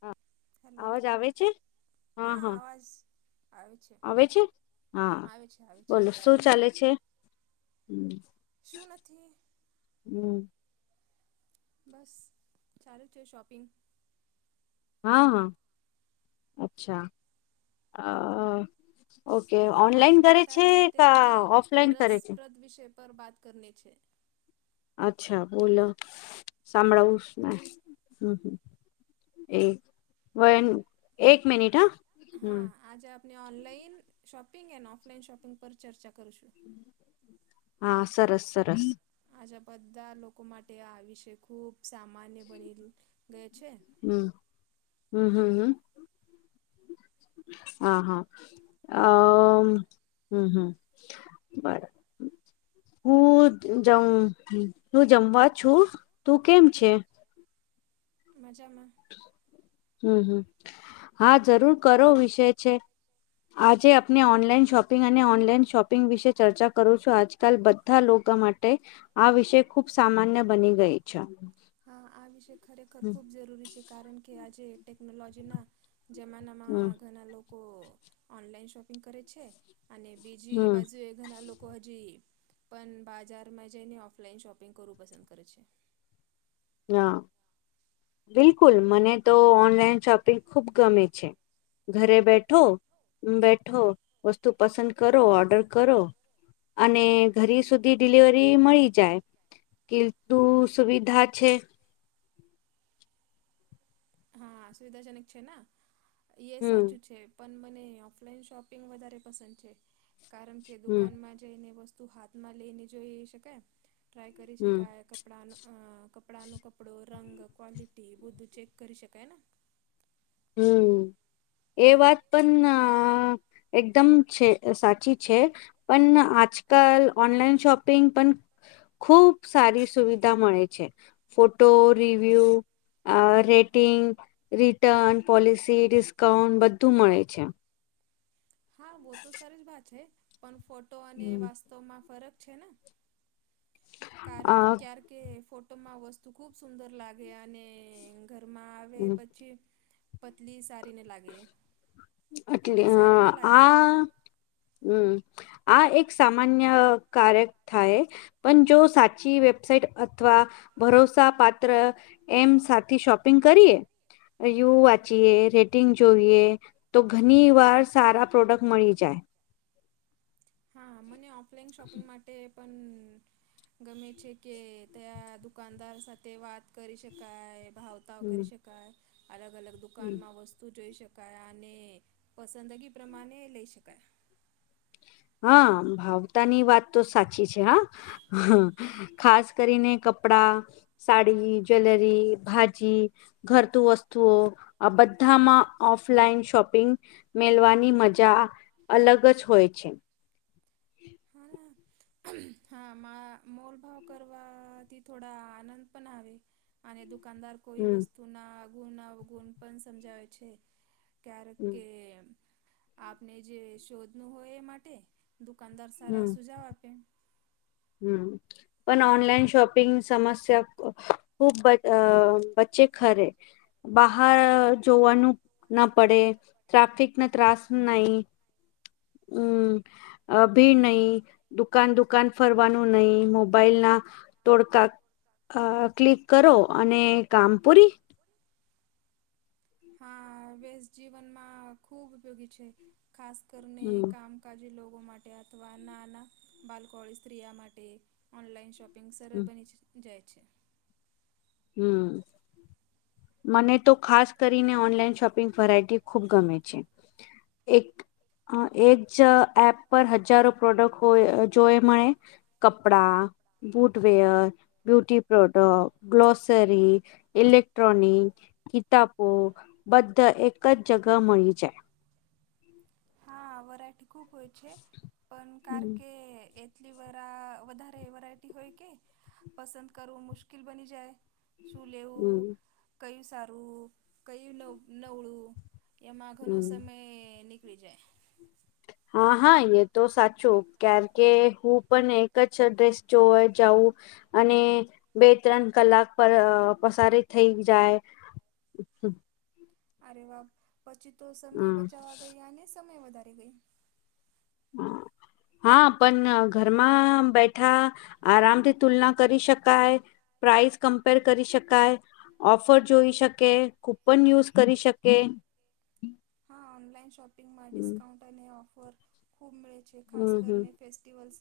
હા હેલો અવાજ આવે છે. હા આવાજ. આવે છે હા આવે છે આવે છે બોલો આજે શું આવે ચાલે છે. હમ. શું નથી. હમ. બસ ચાલું જ છે શોપિંગ. હા હા અચ્છા અ. ઓકે આજ ઓનલાઈન મને કરે છે તારે સાથે ક ખૂબ ઓફલાઈન કરે છે. રસપ્રદ વિષય પર બાત કરને છે. અચ્છા બોલો સાંભળાવું જ ના હમ હમ. એક વ એક મિનિટ હા. હા હમ આજે આપણે ઓનલાઈન શોપિંગ એ ઓફલાઈન શોપિંગ પર ચર્ચા કરું છું. હા સરસ સરસ. આજા બધા લોકો માટે આ વિષય ખુબ સામાન્ય બની ગય છે. હમ હમ હમ હમ. હા હા અ હમ હમ. બરા. હું જમ હું જમવા છું તું કેમ છે. મજામાં. હમ હમ હા જરૂર કરો વિષય છે. આજે આપને ઓનલાઈન શોપિંગ અને ઓનલાઈન શોપિંગ વિશે ચર્ચા કરું છું આજકાલ બધા લોકો માટે. આ વિષય ખુબ સામાન્ય બની ગઈ છે. હા આ વિષય ખરેખર હમ ખૂબ જરૂરી છે કારણ કે આજે ટેકનોલોજીના. જમાનામાં ઘણા લોકો ઓનલાઈન શોપિંગ કરે છે. અને બીજી હમ બાજુ એક. ઘણા લોકો હજી પણ બાજારમાં જઈને ઓફલાઈન શોપિંગ કરવું પસંદ કરે છે. હા બિલકુલ મને તો ઓનલાઈન શોપિંગ ખુબ ગમે છે. ઘરે બેઠો બેઠો વસ્તુ પસંદ કરો ઓર્ડર કરો. અને ઘરી સુધી ડિલિવરી મળી જાય કે તું સુવિધા. છે. હા સુવિધાજનક છે ને એ હમ સાચું છે. પણ મને ઓફલાઈન શોપિંગ વધારે પસંદ છે કારણ કે હમ દુકાનમાં જ. જઈને વસ્તુ હાથમાં લઈને જોઈ શકાય ટ્રાય કરી હમ શકાય. કપડાનું અ કપડા ન કપડો રંગ ક્વલિટી એ બધું ચેક કરી શકાય ને. હમ. એ વાત પણ એકદમ છે સાચી છે. પણ આજકાલ ઓનલાઈન શોપિંગ પણ. ખુબ સારી સુવિધા મળે છે. Photo review rating return. Policy discount બધું મળે છે. હા બહ તો સરારી જ વાત છે પણ ફોટો અને હમ. વાસ્તવમાં ફરક છે ને. આ કારકે ફોટોમાં વસ્તુ ખુબ સુંદર લાગે અને ઘરમાં આવે હમ, પછી. પતલી સારીને લાગે એટલે એટલી અ, સારી ના લાગે ને હો. આ હમ આ એક સામાન્ય કારક થાય. પણ જો સાચી વેબસાઇટ અથવા ભરોસા પત્ર એમ સાથે શોપિંગ કરીએ યુ વાંચીએ રેડ. ફટિંગ જોઈએ તો ઘણી વાર સારા પ્રોડક્ટ મળી જાય હા મને ઓફલાઈન શોપિંગ માટે પણ ગમે છે કે ત્યાં દુકાનદાર સાથે વાત કરી શકાય ભાવ કરી હમ શકાય અલગ અલગ દુકાનમાં વસ્તુ તું જોઈ શકાય અને પસંદગી પ્રમાણે લઈ શકાય હા ભાવતા ની વાત તો સાચી છે હા હ ખાસ કરીને કપડા સાડી જ્વેલરી ભાજી ઘરતું વસ્તુઓ આ બધામાં ઓફલાઈન શોપિંગ મેલવાની મજા અલગ જ હોય છે હાણા હા મા મોલ ભાવ કરવાથી થોડા આનંદ પણ આવે અને દુકાનદાર કોઈ હમ વસ્તુના અગુણ અવગુણ પણ સમજાવે છે ક્યારે હમ કે આપને જે શોધનું હોય એ માટે દુકાનદાર સારા સુજાવ આપે હમ પણ ઓનલાઈન શોપિંગ સમસ્યા ખૂબ વચ્ચે ખરે બહાર જોવાનું ના પડે ટ્રાફિક ના ત્રાસ નઈ [inaudible] અ ભીડ નહીિ દુકાન દુકાન ફરવાનું નહીિ મોબાઈલ ના તોડકા ક્લિક કરો અને કામ પૂરી હા વસ જીવનમાં ખૂબ ઉપયોગી છે ખાસ કરીને હમ કામ કકાજી લોકો માટે અથવા નાના બાલકોળી સ્ત્રીિયા માટે ઓનલાઈન પિંગક સર્વેર બની જાય છે હમ મને તો ખાસ કરીને ઓનલાઈન શોપિંગ વેરાયટી ખૂબ ગમે છે એક એક જ એપ પર હજારો પ્રોડક્ટ હોય જો એ કપડા બુટવેયર બ્યુટી પ્રોડક્ટ ગ્લોસરી એલેક્ટ્રોનીિક ગીતાપુર બધા એક જ જગહ મળી જાય હા વરાઠ ખૂબ હોય છે પણ કાર કે કેટલી વરા વધારે વરાયટી હોય કે પસંદ કરવું મુશ્કેલ બની જાય શું લેવું હમ કયું સારું કયું નવ નવળું યા માઘન હમ સમય નિકલી જાય હા હા એ તો સાચું ક્યારેકે હું પણ એક જ ડ્રેસ જોવા જાઉં અને બે ત્રણ કલાક પર પસાર થઈ જાય અચ્છા અરે વાપ પછી તો સમય બચાવવા ગયા અનેને સમય વધારે ગઈ હમ [inaudible] હા પણ ઘરમાં બેઠા આરામથી તુલના કરી શકાય પ્રાઇસ કમ્પેર કરી શકાય ઓફર જોઈ શકે કૂપન યુઝ કરી શકે [inaudible] હા ઓનલાઈન શોપિંગમાં હમ ડિસ્કાઉન્ટ અને ઓફર ખૂબ મળે છે ખાસ હમ હમ કરીને ફે સ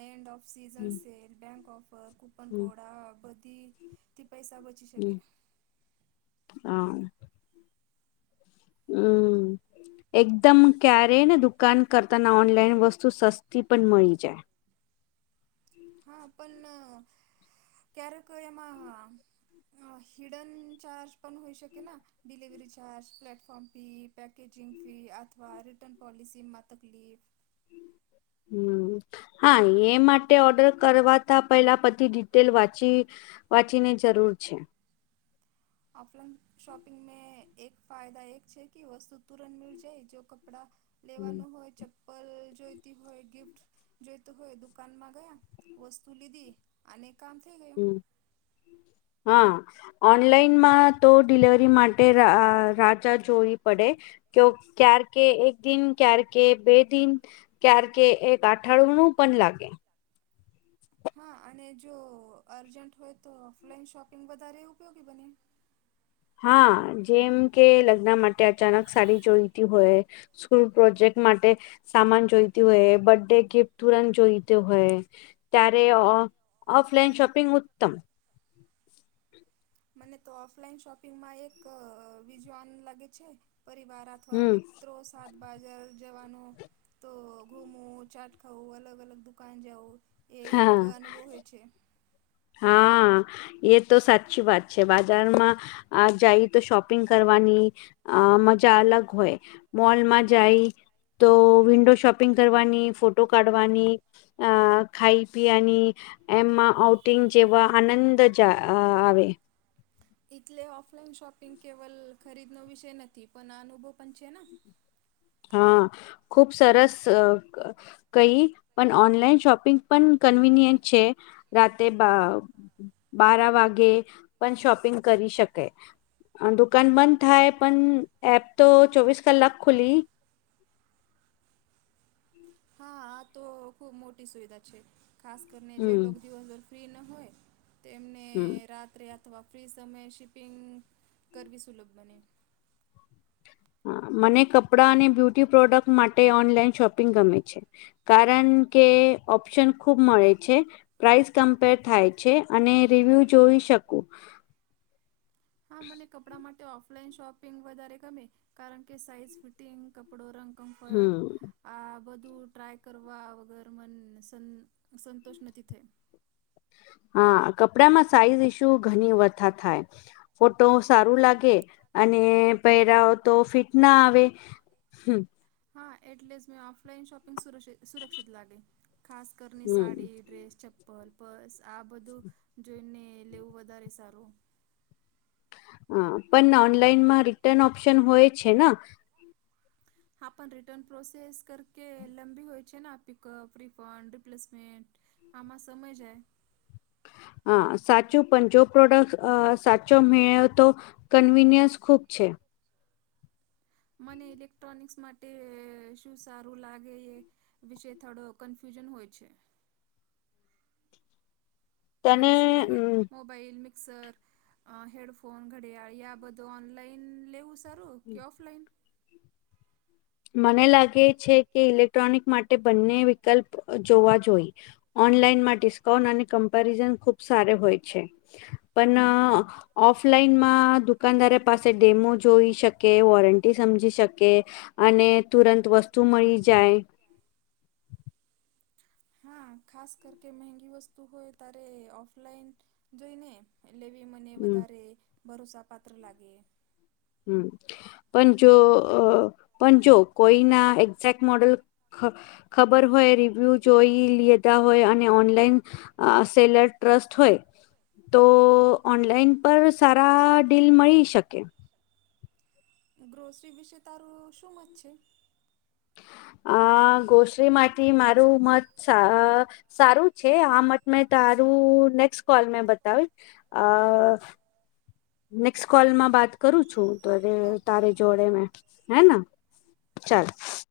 એન્ડન્ડ સીઝ હમ સેલક બેન્ક ઓફ હમ કોડા બધી પૈસા બધું. હું, હા. હું. એકદમ ક્યારેય ને દુકાન કરતાના ઓનલાઈન વસ્તુ સસ્તી પણ મળી જાય. હા, પણ ક્યારેક એમાં હિડન ચાર્જ પણ હોઈ શકે ના ડિલિવરી ચાર્જ પ્લેટફોર્મ પીપ પેકેેજિંગ ફી અથવા રિટન પૉલસી માતગલી હું હા એ માટે ઓર્ડર કરવાતા પેલા બધી ડિટેલ વાંચી વાંચીને જરૂર છે. ઓફલાઈન શોપિંગ મે એક ફાયદા એક છે, કે વસ્તુ તુરંત મીલ જાય જો કપડા હમ લેવાનું હોય ચપ પર જોઈતી હોય ગિફ્ટ જોઈતો હોય દુકાનમાં ગયા વસ્તુ લીધી. આને કામ થઈ ગયું. હમ હા, ઓનલાઈનમાં તો ડિલવરી માટે રાજા જોવી પડે. કે કાર, કે એક દિન, કાર કે બે દિન ક્યારકે એક અઠાણમુ પણ લાગે. હા અને જો અર્જન્ટ હોય તો ઓફલાઈન શોપિંગ વધારે ઉપયોગી બને. હા જેમ કે લગ્ન માટે અચાનક સારી જોઈતી હોય. સ્કૂલ પ્રોજેક્ટ માટે સામાન જોઈતી હોય બર્થ ડે ગિફ્ટ તુરંત જોઈતું હોય. ત્યારે ઓફલાઈન શોપિંગ ઉત્તમ મને તો ઓફલાઈન શોપિંગમાં એક વિજ્વાન લાગે છે, પરિવાર અથવા હમ મિત્રો સાથ બજાર જવાનો તો ઘુમું ચાટ ખાવું અલગ અલગ દુકાન જાઉં એ એક હા અનુભવ હોય છે. હા એ તો સાચી વાત છે, બાજારમાં આ જાય તો શોપિંગ કરવાની અ મજા અલગ હોય. મોલમાં જાય તો વિન્ડો શોપિંગ કરવાની ફોટો કાઢવાની અ ખાઈ પીની એમાં આઉટ કટિંગ જેવા આનંદ જ આવે. એટલે ઓફલાઈન શોપિંગ કેવલ ખરીદનો વિષય નથી પણ આ અનુભવ પણ છે, ને હા ખુબ સરસ, કંઈ પણ ઓનલાઈન શોપિંગ પણ કન્વીનિયન્ટ છે, રાતે બારા વાગે પણ શોપિંગ કરી શકે. દુકાન બંધ થાય પણ એપ તો ચોવીસ કલાક ખુલી હા આ તો ખુબ મોટી સુવિધા છે, ખાસ કરીને જે હમ લોકો દિવસભર ફ્રી ન હોય તો એમને હમ રાત્રે, અથવા ફ્રી સમયે શિપિંગ કરવી સુલભ બને હા મને કપડાં અને બ્યુટી પ્રોડક્ટ માટે ઓનલાઈન શોપિંગ ગમે છે. કારણ કે ઓપ્શન ખુબ મળે છે. પ્રાઈસ કમ્પેર થાય છે, અને રિવ્યુ જોઈ શકું. હા મને કપડા માટે ઓફલાઈન શોપિંગ વધારે ગમે, કારણ કે સાઈઝ ફિટ તીન કપડો રંગ કમ્ફર્ટ હમ આ બધું ટ્રાય કરવા વગર મન સંત સંતોષ નથી થઈ. હા કપડા માં સાઈઝ ઇશુ ઘણી વધા થાય. ફોટો સારું લાગે અને પહેરા તો ફિટ ના આવે. હું. હા, એટલે જ મે ઓફલાઈન શોપિંગ સુર સુરક્ષિત લાગે ખાસ‌. કરની હમ સાડી ડ્રેસ ચંપલ, પર બસ આ બધું જોઈને લેવું વધારે સારું હા પણ ઓનલાઈન માં રિટર્ન ઓપ્શન હોય છે ને હા પણ રિટર્ન પ્રોસેસ કરકે લંબી હોય છે ને પિકઅપ રિફંડ રિપ્લેસમેન્ટ આમાં સમય જાય હા સાચું પંો પ્રોડક્ટ અ સાચો મેળ્યો તો કન્વીિનિયન્સ ખૂબ છે મને ઇલેક્ટ્રોનિક્સ માટે શું સારું લાગે એ વિશે થોડો કન્ફ્યુઝન હોય છે. તને શું લાગે મો મિક્સર હેડફોન ઘડીયાર આ બધું ઓનલાઈન લ સારું કે ઓફલાઇન? મને લાગે છે કે ઇલેક્ટ્રોનિક માટે બંને વિકલ્પ જોવા જોઈ. ઓનલાઈનમાં ડિસ્કાઉન્ટ અને કમ્પેરિઝન ખુબ સાર હોય છે પણ ઓફલાઈનમાં દુકાનદાર પાસે ડેમો જોઈ શકે વોરંટી સમજી શકે અને તુરંત વસ્તુ મળી જાય હા ખાસ કર કે મહેંગી વસ્તુ હોય તારે ઓફલાઈન જોઈને એટલે મને હમ વધારે ભરોસા પાત્ર લાગે. હમ. પણ જો પણ જો કોઈ ના એક્ઝેક્ટ મોડલ ખબર હોય રિવ્યુ જોઈ લેતા હોય અને ઓનલાઈન સેલર ટ્રસ્ટ હોય. તો ઓનલાઈન પર સારા ડીલ મળી શકે. ગ્રોસરી વિશે તારું શું મત છે. [inaudible] અ ગ્રોસલી માટેથી મારું મત સારું છે આ મત મેં તારું નેક્સ્ટ કોલ મેં બતાવી અ નેક્સ્ટ કોલમાં વાત કરું છું તો ઓકે તારે ઓકે જોડે મેં હે ના ચાલ.